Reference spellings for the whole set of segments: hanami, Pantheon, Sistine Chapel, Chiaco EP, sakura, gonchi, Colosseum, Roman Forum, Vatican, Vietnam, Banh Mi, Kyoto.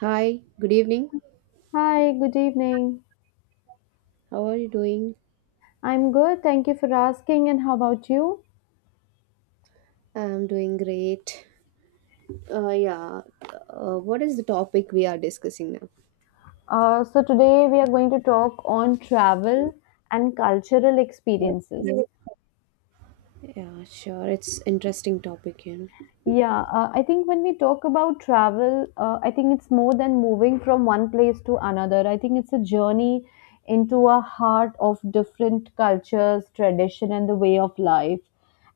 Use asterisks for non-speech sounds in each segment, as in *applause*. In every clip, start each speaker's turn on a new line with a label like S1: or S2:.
S1: Hi, good evening.
S2: Hi, good evening.
S1: How are you doing?
S2: I'm good. Thank you for asking. And how about you?
S1: I'm doing great. Uh, yeah, what is the topic we are discussing now?
S2: Today we are going to talk on travel and cultural experiences.
S1: Yeah, Yeah, sure. It's interesting topic.
S2: Yeah, I think when we talk about travel, I think it's more than moving from one place to another. I think it's a journey into a heart of different cultures, tradition, and the way of life.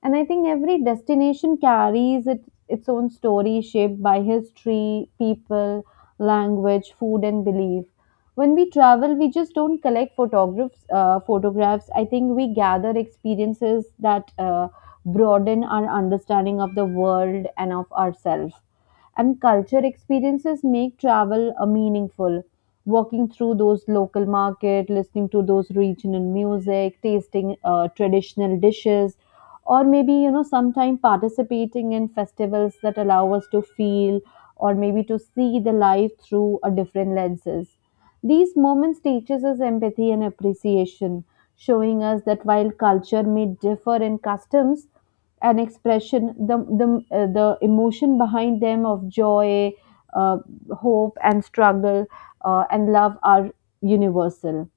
S2: And I think every destination carries it, its own story shaped by history, people, language, food, and belief. When we travel, we just don't collect photographs. Photographs. I think we gather experiences that broaden our understanding of the world and of ourselves. And culture experiences make travel a meaningful. Walking through those local market, listening to those regional music, tasting traditional dishes, or maybe you know sometime participating in festivals that allow us to feel or maybe to see the life through a different lenses. These moments teaches us empathy and appreciation, showing us that while culture may differ in customs, an expression the emotion behind them of joy, uh, hope and struggle, and love are universal.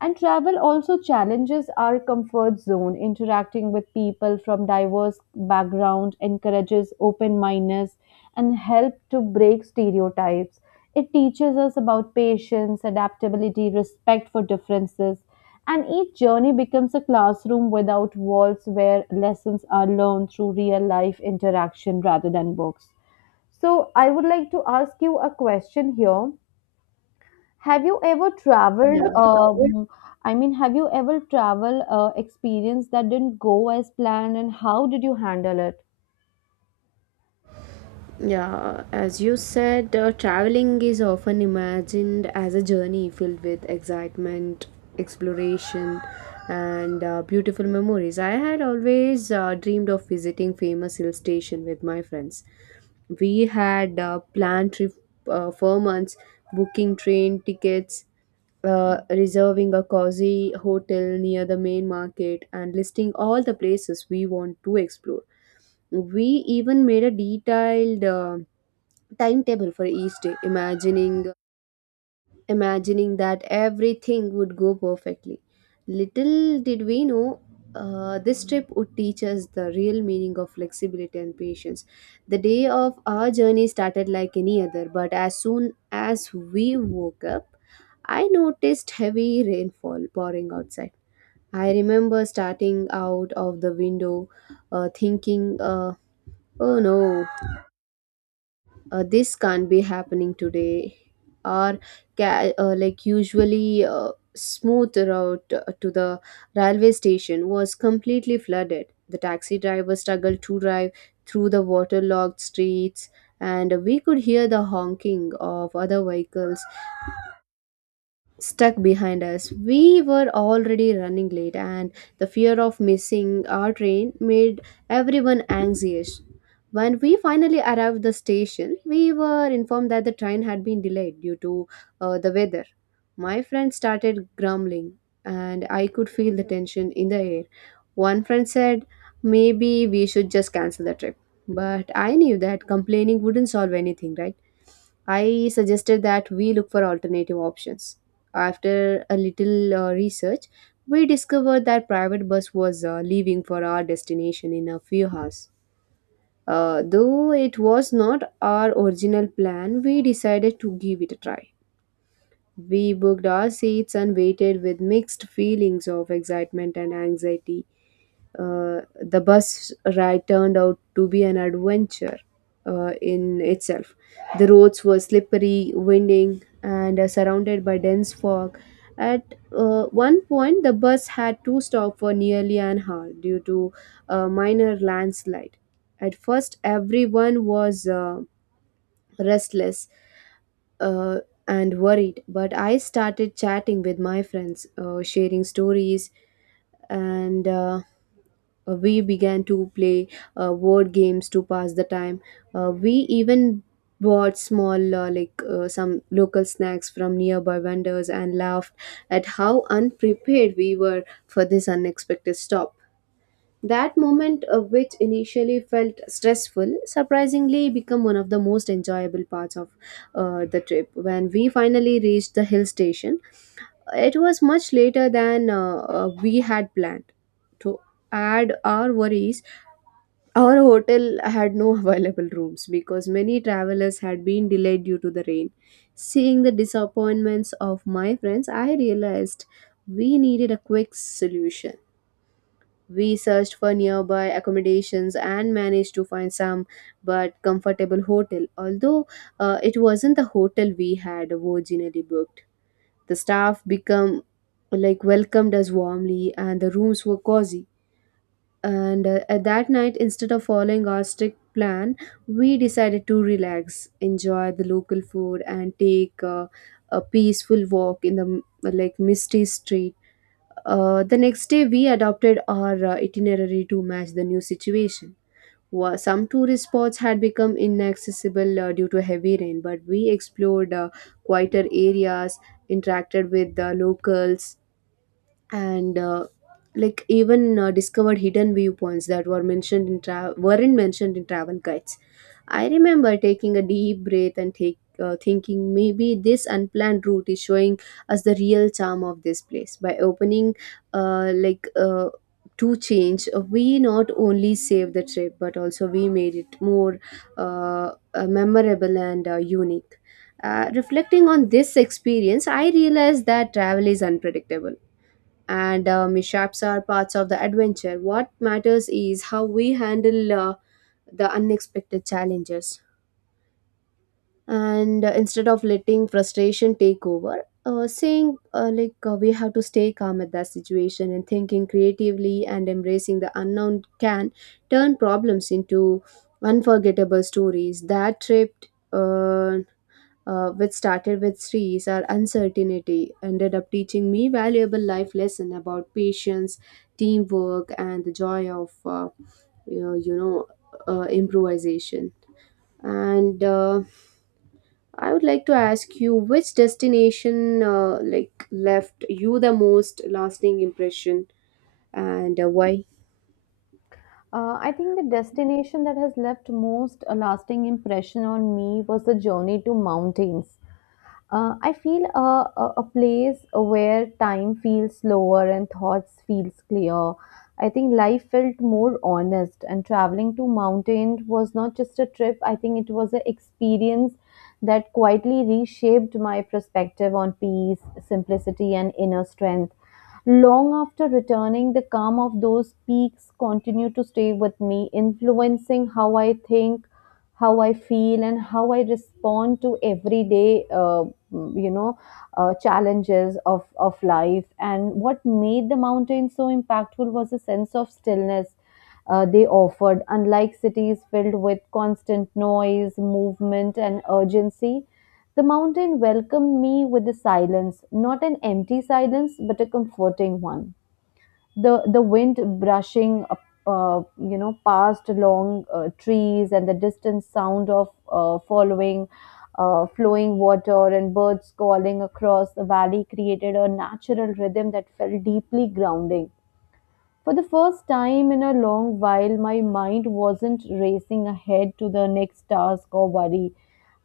S2: And travel also challenges our comfort zone. Interacting with people from diverse background encourages open mindedness and help to break stereotypes. It teaches us about patience, adaptability, respect for differences, and each journey becomes a classroom without walls where lessons are learned through real life interaction rather than books. So, I would like to ask you a question here. Have you ever traveled? I mean, have you ever travel experience that didn't go as planned, and how did you handle it?
S1: Yeah, as you said, traveling is often imagined as a journey filled with excitement, exploration, and beautiful memories. I had always dreamed of visiting famous hill station with my friends. We had planned trip for months, booking train tickets, reserving a cozy hotel near the main market, and listing all the places we want to explore. We even made a detailed timetable for each day, imagining that everything would go perfectly. Little did we know, this trip would teach us the real meaning of flexibility and patience. The day of our journey started like any other, but as soon as we woke up, I noticed heavy rainfall pouring outside. I remember starting out of the window, thinking, oh no, this can't be happening today. Or like usually smooth route to the railway station was completely flooded. The taxi driver struggled to drive through the waterlogged streets, and we could hear the honking of other vehicles stuck behind us. We were already running late, and the fear of missing our train made everyone anxious. When we finally arrived the station, we were informed that the train had been delayed due to the weather. My friend started grumbling, and I could feel the tension in the air. One friend said, "Maybe we should just cancel the trip." But I knew that complaining wouldn't solve anything, right? I suggested that we look for alternative options. After a little research, we discovered that private bus was leaving for our destination in a few hours. Though it was not our original plan, we decided to give it a try. We booked our seats and waited with mixed feelings of excitement and anxiety. The bus ride turned out to be an adventure in itself. The roads were slippery, winding, and surrounded by dense fog. At one point, the bus had to stop for nearly an hour due to a minor landslide. At first, everyone was restless uh, and worried, but I started chatting with my friends, sharing stories, and we began to play word games to pass the time. We even bought small, some local snacks from nearby vendors and laughed at how unprepared we were for this unexpected stop. That moment, which initially felt stressful, surprisingly became one of the most enjoyable parts of the trip. When we finally reached the hill station, it was much later than we had planned. To add our worries, our hotel had no available rooms because many travelers had been delayed due to the rain. Seeing the disappointments of my friends, I realized we needed a quick solution. We searched for nearby accommodations and managed to find some but comfortable hotel, although it wasn't the hotel we had originally booked. The staff became like welcomed us warmly, and the rooms were cozy. And at that night, instead of following our strict plan, we decided to relax, enjoy the local food, and take a peaceful walk in the like misty street. The next day we adopted our itinerary to match the new situation. Some tourist spots had become inaccessible due to heavy rain, but we explored quieter areas, interacted with the locals, and like even discovered hidden viewpoints that weren't mentioned in travel guides. I remember taking a deep breath and thinking, maybe this unplanned route is showing us the real charm of this place. By opening uh, like uh, to change, we not only saved the trip but also we made it more memorable and unique. Reflecting on this experience, I realized that travel is unpredictable, and mishaps are parts of the adventure. What matters is how we handle the unexpected challenges. And instead of letting frustration take over, saying like we have to stay calm at that situation, and thinking creatively and embracing the unknown can turn problems into unforgettable stories. That trip uh, which started with Sri's our uncertainty, ended up teaching me valuable life lesson about patience, teamwork, and the joy of you know, you know improvisation. And I would like to ask you which destination like left you the most lasting impression, and why?
S2: I think the destination that has left most a lasting impression on me was the journey to mountains. I feel a place where time feels slower and thoughts feels clear. I think life felt more honest, and traveling to mountain was not just a trip. I think it was an experience that quietly reshaped my perspective on peace, simplicity, and inner strength. Long after returning, the calm of those peaks continue to stay with me, influencing how I think, how I feel and how I respond to everyday, you know, challenges of life. And what made the mountains so impactful was a sense of stillness they offered. Unlike cities filled with constant noise, movement, and urgency, the mountain welcomed me with a silence, not an empty silence, but a comforting one. The wind brushing past long trees and the distant sound of following flowing water and birds calling across the valley created a natural rhythm that felt deeply grounding. For the first time in a long while my mind wasn't racing ahead to the next task or worry.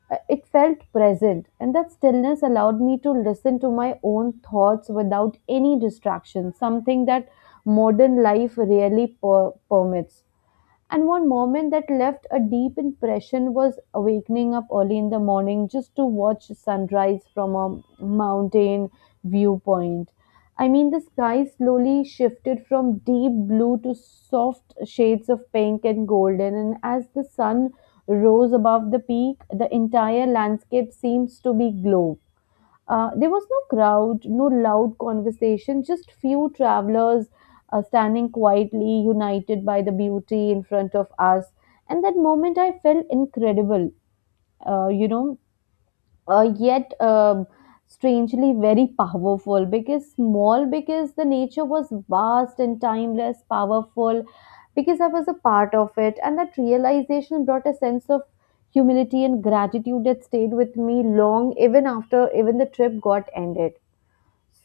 S2: It felt present, and that stillness allowed me to listen to my own thoughts without any distraction, something that modern life really permits. And one moment that left a deep impression was awakening up early in the morning just to watch sunrise from a mountain viewpoint. I mean, the sky slowly shifted from deep blue to soft shades of pink and golden, and as the sun rose above the peak, the entire landscape seems to be glow. There was no crowd, no loud conversation, just few travelers standing quietly, united by the beauty in front of us. And that moment I felt incredible, you know, yet strangely very powerful because small, because the nature was vast and timeless, powerful, because I was a part of it. And that realization brought a sense of humility and gratitude that stayed with me long even after even the trip got ended.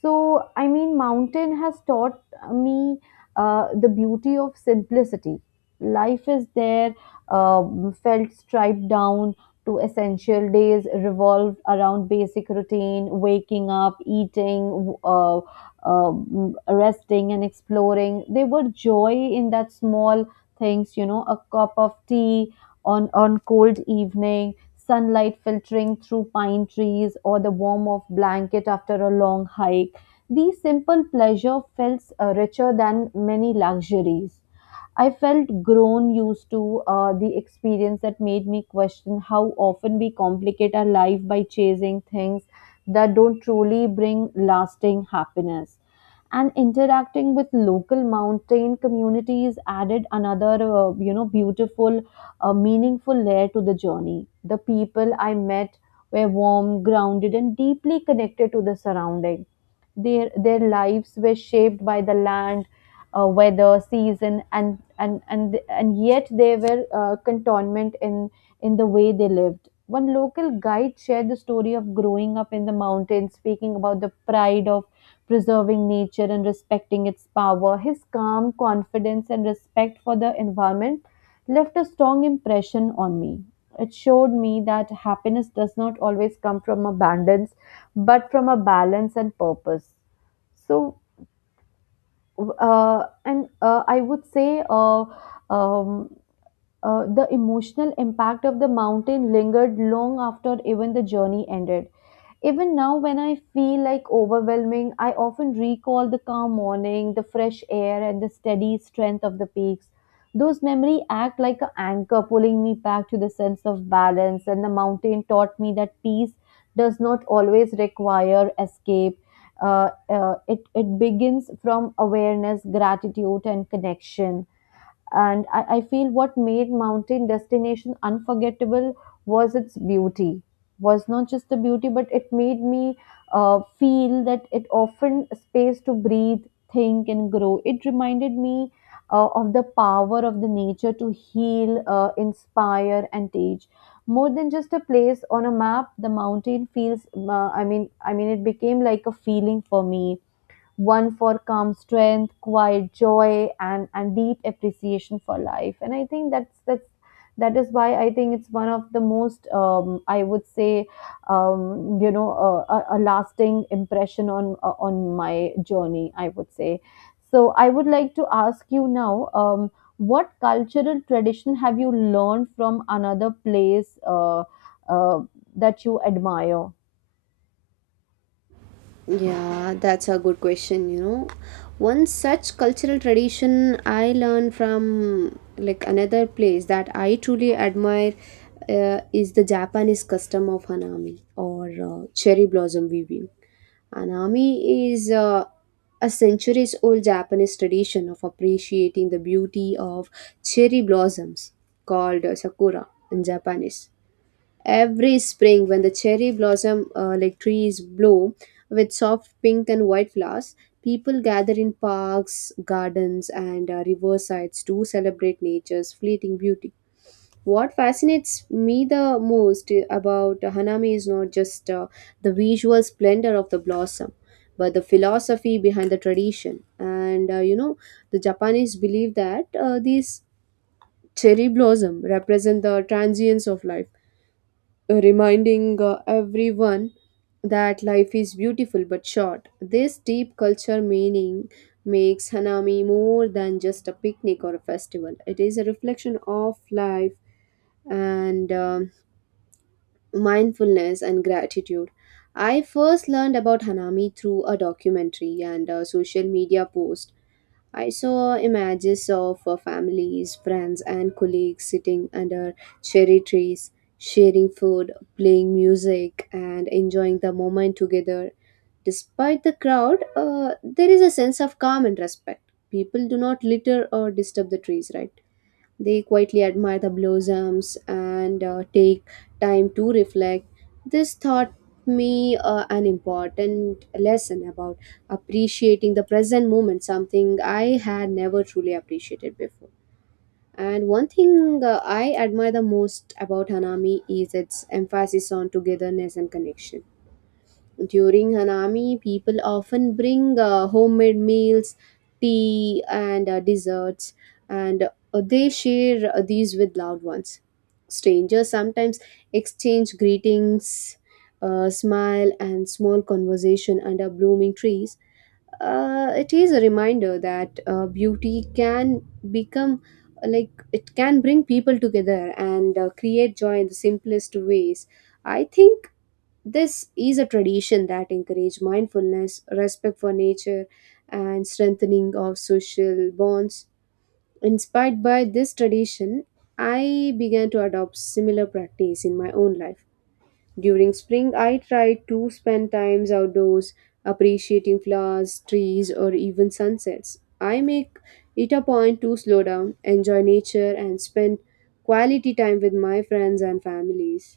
S2: So, I mean, mountain has taught me the beauty of simplicity. Life is there, felt striped down to essential days, revolved around basic routine, waking up, eating, resting, and exploring. There were joy in that small things, you know, a cup of tea on cold evening sunlight filtering through pine trees, or the warmth of blanket after a long hike. These simple pleasure felt richer than many luxuries. I felt grown used to the experience that made me question how often we complicate our life by chasing things that don't truly bring lasting happiness. And interacting with local mountain communities added another, beautiful a meaningful layer to the journey. The people I met were warm, grounded, and deeply connected to the surrounding. Their lives were shaped by the land, weather, season, and yet they were cantonment in the way they lived. One local guide shared the story of growing up in the mountains, speaking about the pride of preserving nature and respecting its power. His calm confidence and respect for the environment left a strong impression on me. It showed me that happiness does not always come from abundance, but from a balance and purpose. So, and I would say um, the emotional impact of the mountain lingered long after even the journey ended. Even now, when I feel like overwhelming, I often recall the calm morning, the fresh air, and the steady strength of the peaks. Those memories act like an anchor, pulling me back to the sense of balance. And the mountain taught me that peace does not always require escape. It begins from awareness, gratitude, and connection. And I feel what made mountain destination unforgettable was its beauty. Was not just the beauty, but it made me feel that it often space to breathe, think, and grow. It reminded me of the power of the nature to heal, inspire, and teach. More than just a place on a map, the mountain feels. It became like a feeling for me, one for calm strength, quiet joy, and deep appreciation for life. And I think that is why I think it's one of the most I would say a, a lasting impression on my journey, I would say. So I would like to ask you now. What cultural tradition have you learned from another place uh, that you admire?
S1: Yeah, that's a good question. One such cultural tradition I learned from like another place that I truly admire is the Japanese custom of hanami, or cherry blossom weaving. Hanami is a centuries old Japanese tradition of appreciating the beauty of cherry blossoms, called sakura in Japanese. Every spring, when the cherry blossom trees bloom with soft pink and white flowers, people gather in parks, gardens, and riversides to celebrate nature's fleeting beauty. What fascinates me the most about hanami is not just the visual splendor of the blossom, but the philosophy behind the tradition. And the Japanese believe that these cherry blossom represent the transience of life, reminding everyone that life is beautiful but short. This deep culture meaning makes Hanami more than just a picnic or a festival. It is a reflection of life and mindfulness and gratitude. I first learned about Hanami through a documentary and a social media post. I saw images of families, friends, and colleagues sitting under cherry trees, sharing food, playing music, and enjoying the moment together. Despite the crowd, there is a sense of calm and respect. People do not litter or disturb the trees, right? They quietly admire the blossoms and take time to reflect. This taught me an important lesson about appreciating the present moment, something I had never truly appreciated before. And one thing I admire the most about Hanami is its emphasis on togetherness and connection. During Hanami, people often bring homemade meals, tea, and desserts, and they share these with loved ones. Strangers sometimes exchange greetings, smile, and small conversation under blooming trees. It is a reminder that beauty can become like it can bring people together and create joy in the simplest ways. I think this is a tradition that encourages mindfulness, respect for nature, and strengthening of social bonds. Inspired by this tradition, I began to adopt similar practice in my own life. During spring, I try to spend times outdoors, appreciating flowers, trees, or even sunsets. I make it a point to slow down, enjoy nature, and spend quality time with my friends and families.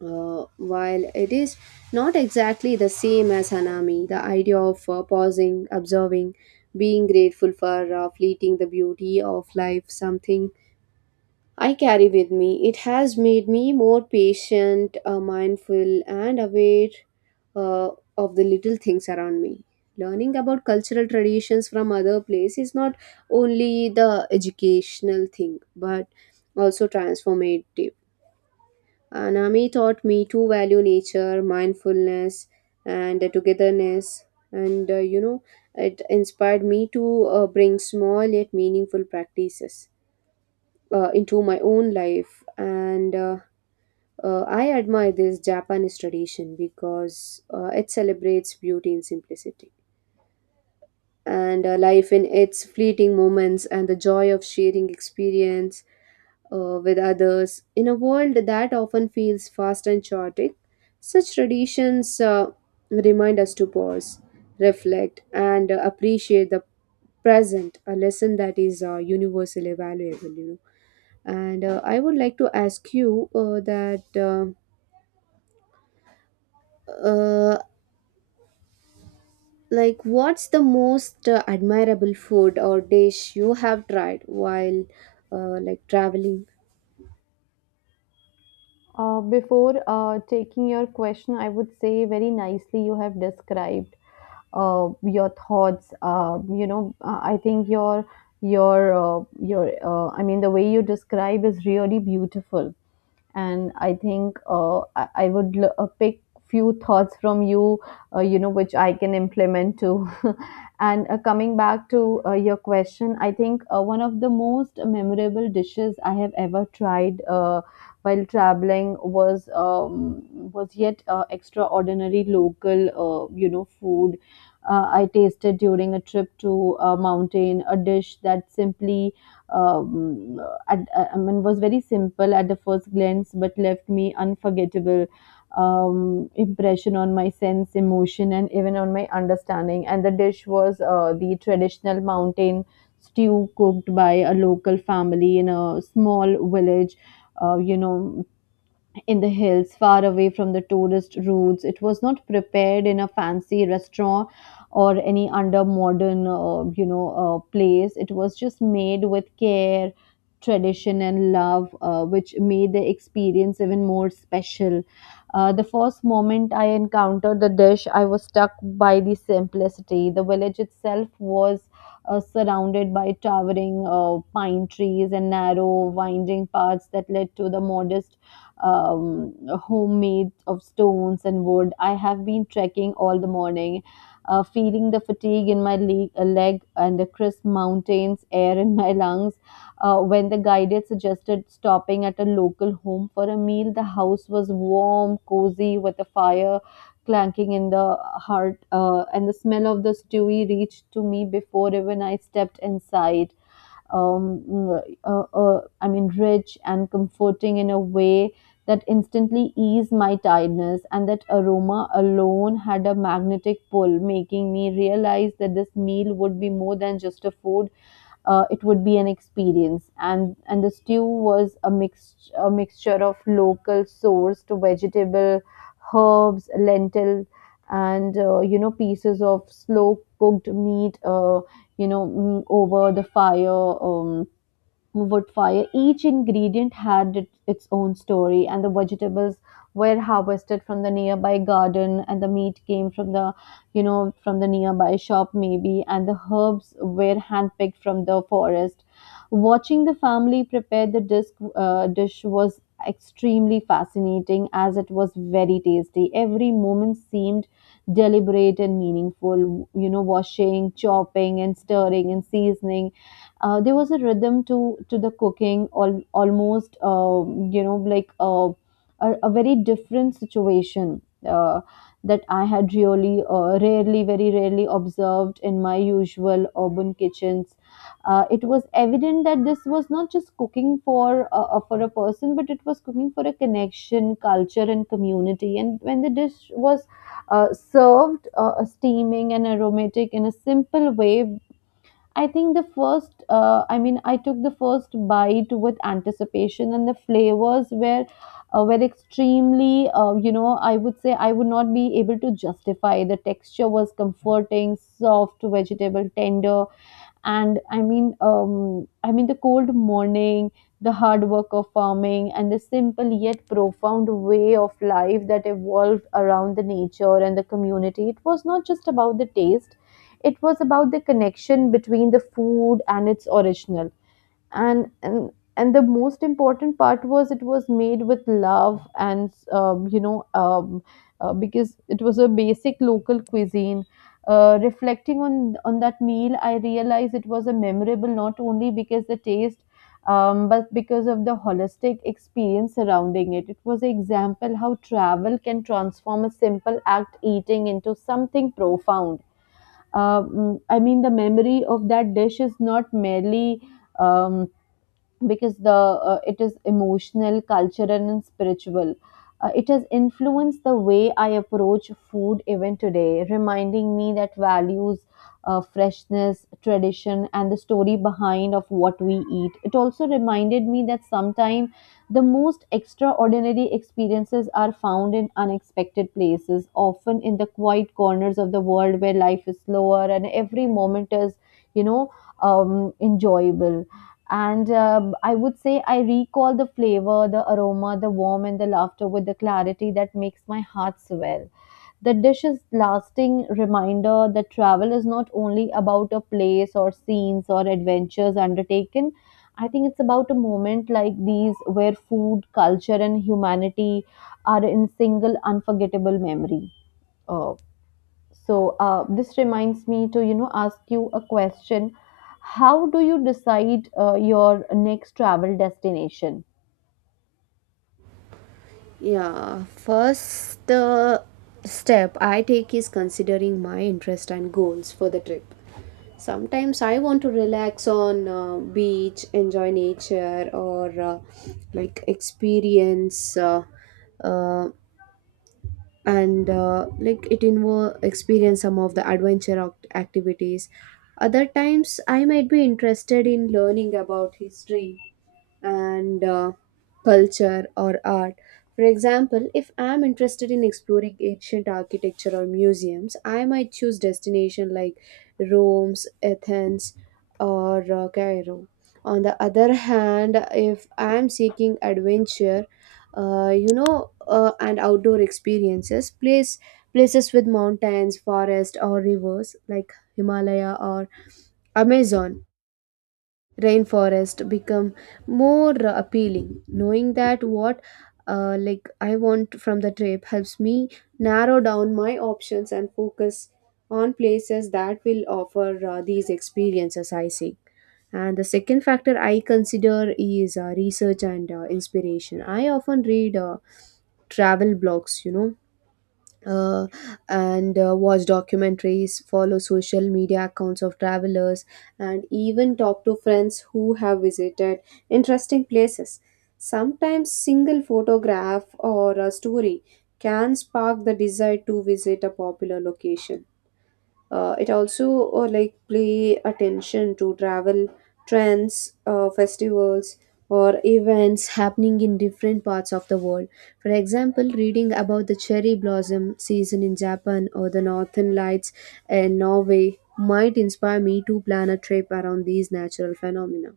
S1: While it is not exactly the same as Hanami, the idea of pausing, observing, being grateful for fleeting the beauty of life, something I carry with me. It has made me more patient, mindful, and aware uh, of the little things around me. Learning about cultural traditions from other places is not only the educational thing, but also transformative. Anami taught me to value nature, mindfulness, and togetherness. And it inspired me to bring small yet meaningful practices into my own life. And I admire this Japanese tradition because it celebrates beauty in simplicity and life in its fleeting moments, and the joy of sharing experience with others. In a world that often feels fast and chaotic, such traditions remind us to pause, reflect, and appreciate the present, a lesson that is universally valuable. And I would like to ask you that. Uh, Like, what's the most admirable food or dish you have tried while traveling?
S2: Before taking your question, I would say very nicely you have described your thoughts. I think your I mean the way you describe is really beautiful and I think I would pick few thoughts from you, which I can implement too. *laughs* And coming back to your question, I think one of the most memorable dishes I have ever tried while traveling was yet extraordinary local, food. I tasted during a trip to a mountain, a dish that simply um, I mean, was very simple at the first glance, but left me unforgettable impression on my sense, emotion, and even on my understanding. And the dish was the traditional mountain stew cooked by a local family in a small village. Uh, you know, in the hills, far away from the tourist routes. It was not prepared in a fancy restaurant or any under modern, place. It was just made with care, tradition, and love, which made the experience even more special. The first moment I encountered the dish, I was struck by the simplicity. The village itself was surrounded by towering pine trees and narrow, winding paths that led to the modest um, homemade of stones and wood. I have been trekking all the morning, feeling the fatigue in my leg and the crisp mountains air in my lungs. When the guided suggested stopping at a local home for a meal, the house was warm, cozy, with a fire clanking in the heart, and the smell of the stewie reached to me before even I stepped inside. um, I mean, rich and comforting in a way that instantly eased my tiredness, and that aroma alone had a magnetic pull, making me realize that this meal would be more than just a food. It would be an experience. And the stew was a mixture of local sourced vegetable, herbs, lentil, and pieces of slow cooked meat over the fire, um, wood fire. Each ingredient had it, its own story, and the vegetables were harvested from the nearby garden, and the meat came from the, you know, from the nearby shop maybe, and the herbs were handpicked from the forest. Watching the family prepare the dish was extremely fascinating as it was very tasty. Every moment seemed deliberate and meaningful. You know, washing, chopping, and stirring and seasoning there was a rhythm to the cooking all almost a very different situation uh, that I had really rarely very rarely observed in my usual urban kitchens. Uh, it was evident that this was not just cooking for a person, but it was cooking for a connection, culture, and community. And when the dish was served, steaming and aromatic in a simple way, I took the first bite with anticipation, and the flavors were extremely, I would say, I would not be able to justify. The texture was comforting, soft vegetable, tender, and the cold morning, the hard work of farming, and the simple yet profound way of life that evolved around the nature and the community. It was not just about the taste, it was about the connection between the food and its original. And and the most important part was it was made with love. And you know Because it was a basic local cuisine, reflecting on that meal, I realized it was a memorable, not only because the taste, but because of the holistic experience surrounding it. It was an example how travel can transform a simple act eating into something profound. I mean the memory of that dish is not merely um, because the it is emotional, cultural, and spiritual. It has influenced the way I approach food even today, reminding me that values, freshness, tradition, and the story behind of what we eat. It also reminded me that sometimes the most extraordinary experiences are found in unexpected places, often in the quiet corners of the world where life is slower and every moment is you know enjoyable. And I would say I recall the flavor, the aroma, the warmth, and the laughter with the clarity that makes my heart swell. The dish is lasting reminder that travel is not only about a place or scenes or adventures undertaken. I think it's about a moment like these where food, culture, and humanity are in single unforgettable memory. Uh, so this reminds me to, you know, ask you a question. How do you decide your next travel destination?
S1: Yeah, first step I take is considering my interest and goals for the trip. Sometimes I want to relax on beach, enjoy nature, or like experience uh, and it involve experience some of the adventure activities. Other times I might be interested in learning about history and culture or art. For example, if I'm interested in exploring ancient architecture or museums, I might choose destination like Rome's, Athens, or Cairo. On the other hand, if I'm seeking adventure, and outdoor experiences, places with mountains, forest, or rivers like Himalaya or Amazon rainforest become more appealing, knowing that what I want from the trip helps me narrow down my options and focus on places that will offer these experiences I seek. And the second factor I consider is research and inspiration. I often read travel blogs, uh, and watch documentaries, follow social media accounts of travelers, and even talk to friends who have visited interesting places. Sometimes, single photograph or a story can spark the desire to visit a popular location. It also pay attention to travel trends, festivals, or events happening in different parts of the world. For example, reading about the cherry blossom season in Japan or the northern lights in Norway might inspire me to plan a trip around these natural phenomena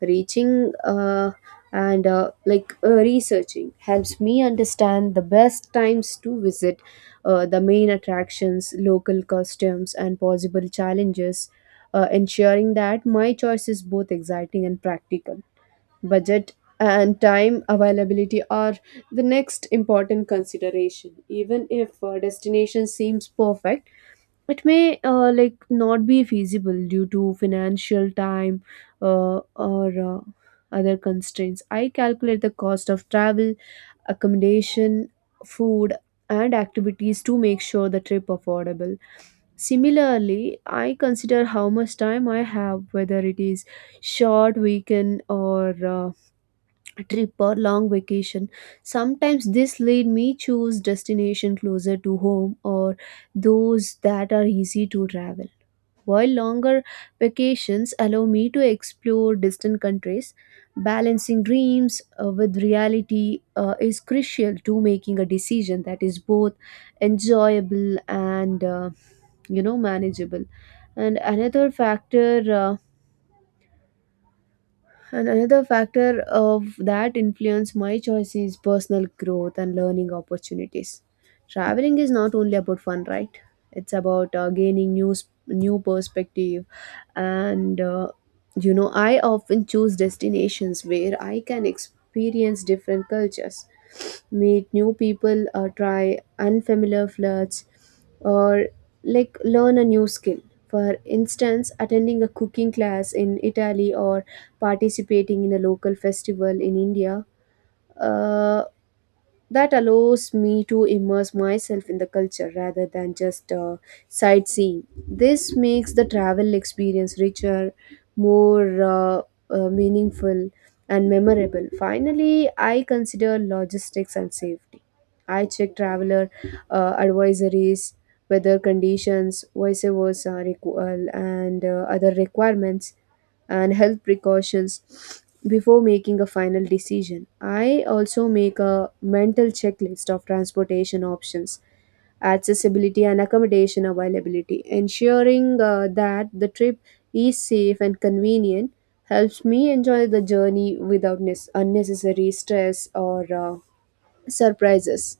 S1: reaching and researching helps me understand the best times to visit the main attractions, local customs, and possible challenges, ensuring that my choice is both exciting and practical. Budget and time availability are the next important consideration. Even if destination seems perfect, it may not be feasible due to financial, time, uh, or other constraints. I calculate the cost of travel, accommodation, food, and activities to make sure the trip affordable. Similarly, I consider how much time I have, whether it is short weekend or trip or long vacation. Sometimes this lead me choose destination closer to home or those that are easy to travel, while longer vacations allow me to explore distant countries. Balancing dreams with reality is crucial to making a decision that is both enjoyable and manageable. And another factor uh, and another factor of that influence my choice is personal growth and learning opportunities. Traveling is not only about fun, right? It's about gaining new perspective and I often choose destinations where I can experience different cultures, meet new people, or try unfamiliar foods, or learn a new skill. For instance, attending a cooking class in Italy or participating in a local festival in India uh, that allows me to immerse myself in the culture rather than just sightseeing. This makes the travel experience richer, more meaningful, and memorable. Finally, I consider logistics and safety. I check traveler advisories, weather conditions, vice versa, requ- and other requirements and health precautions before making a final decision. I also make a mental checklist of transportation options, accessibility, and accommodation availability. Ensuring that the trip is safe and convenient helps me enjoy the journey without unnecessary stress or surprises.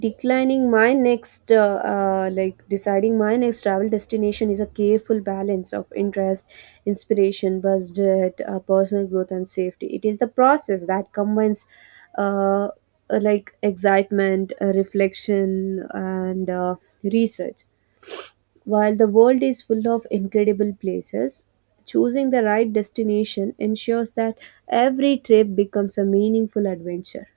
S1: Declining my next, like deciding my next travel destination is a careful balance of interest, inspiration, budget, personal growth, and safety. It is the process that combines, uh, excitement, reflection, and research. While the world is full of incredible places, choosing the right destination ensures that every trip becomes a meaningful adventure.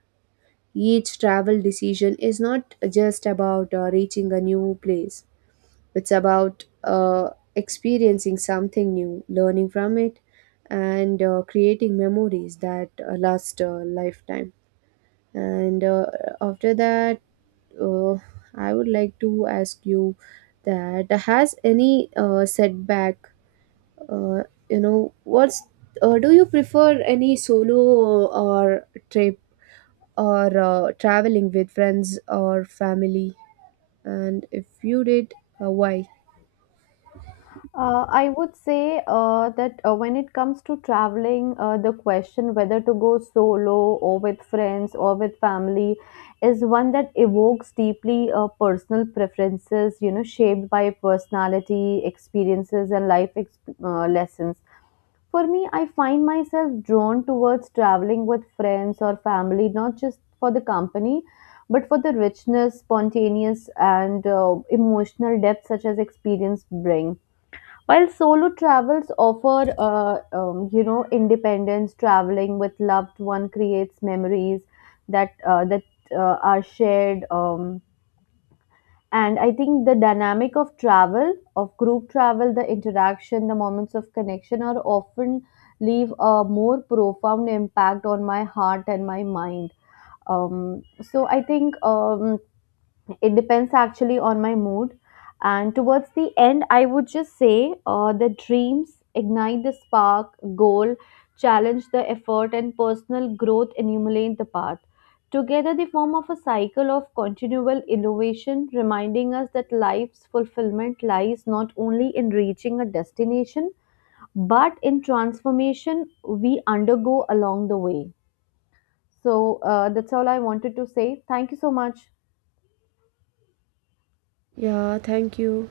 S1: Each travel decision is not just about reaching a new place, it's about experiencing something new, learning from it, and creating memories that last a lifetime. And After that, uh, I would like to ask you that has any setback, uh, what's do you prefer any solo or trip or traveling with friends or family? And if you did, why?
S2: I would say that when it comes to traveling, the question whether to go solo or with friends or with family is one that evokes deeply personal preferences, you know, shaped by personality, experiences, and lessons. For me, I find myself drawn towards traveling with friends or family, not just for the company, but for the richness, spontaneous, and emotional depth such as experience bring. While solo travels offer, you know, independence, traveling with loved one creates memories that are shared. And I think the dynamic of travel, of group travel, the interaction, the moments of connection are often leave a more profound impact on my heart and my mind. So I think It depends actually on my mood. And towards the end, I would just say the dreams ignite the spark, goal challenge the effort, and personal growth illuminate the path. Together, they form of a cycle of continual innovation, reminding us that life's fulfillment lies not only in reaching a destination, but in transformation we undergo along the way. So that's all I wanted to say. Thank you so much.
S1: Yeah, thank you.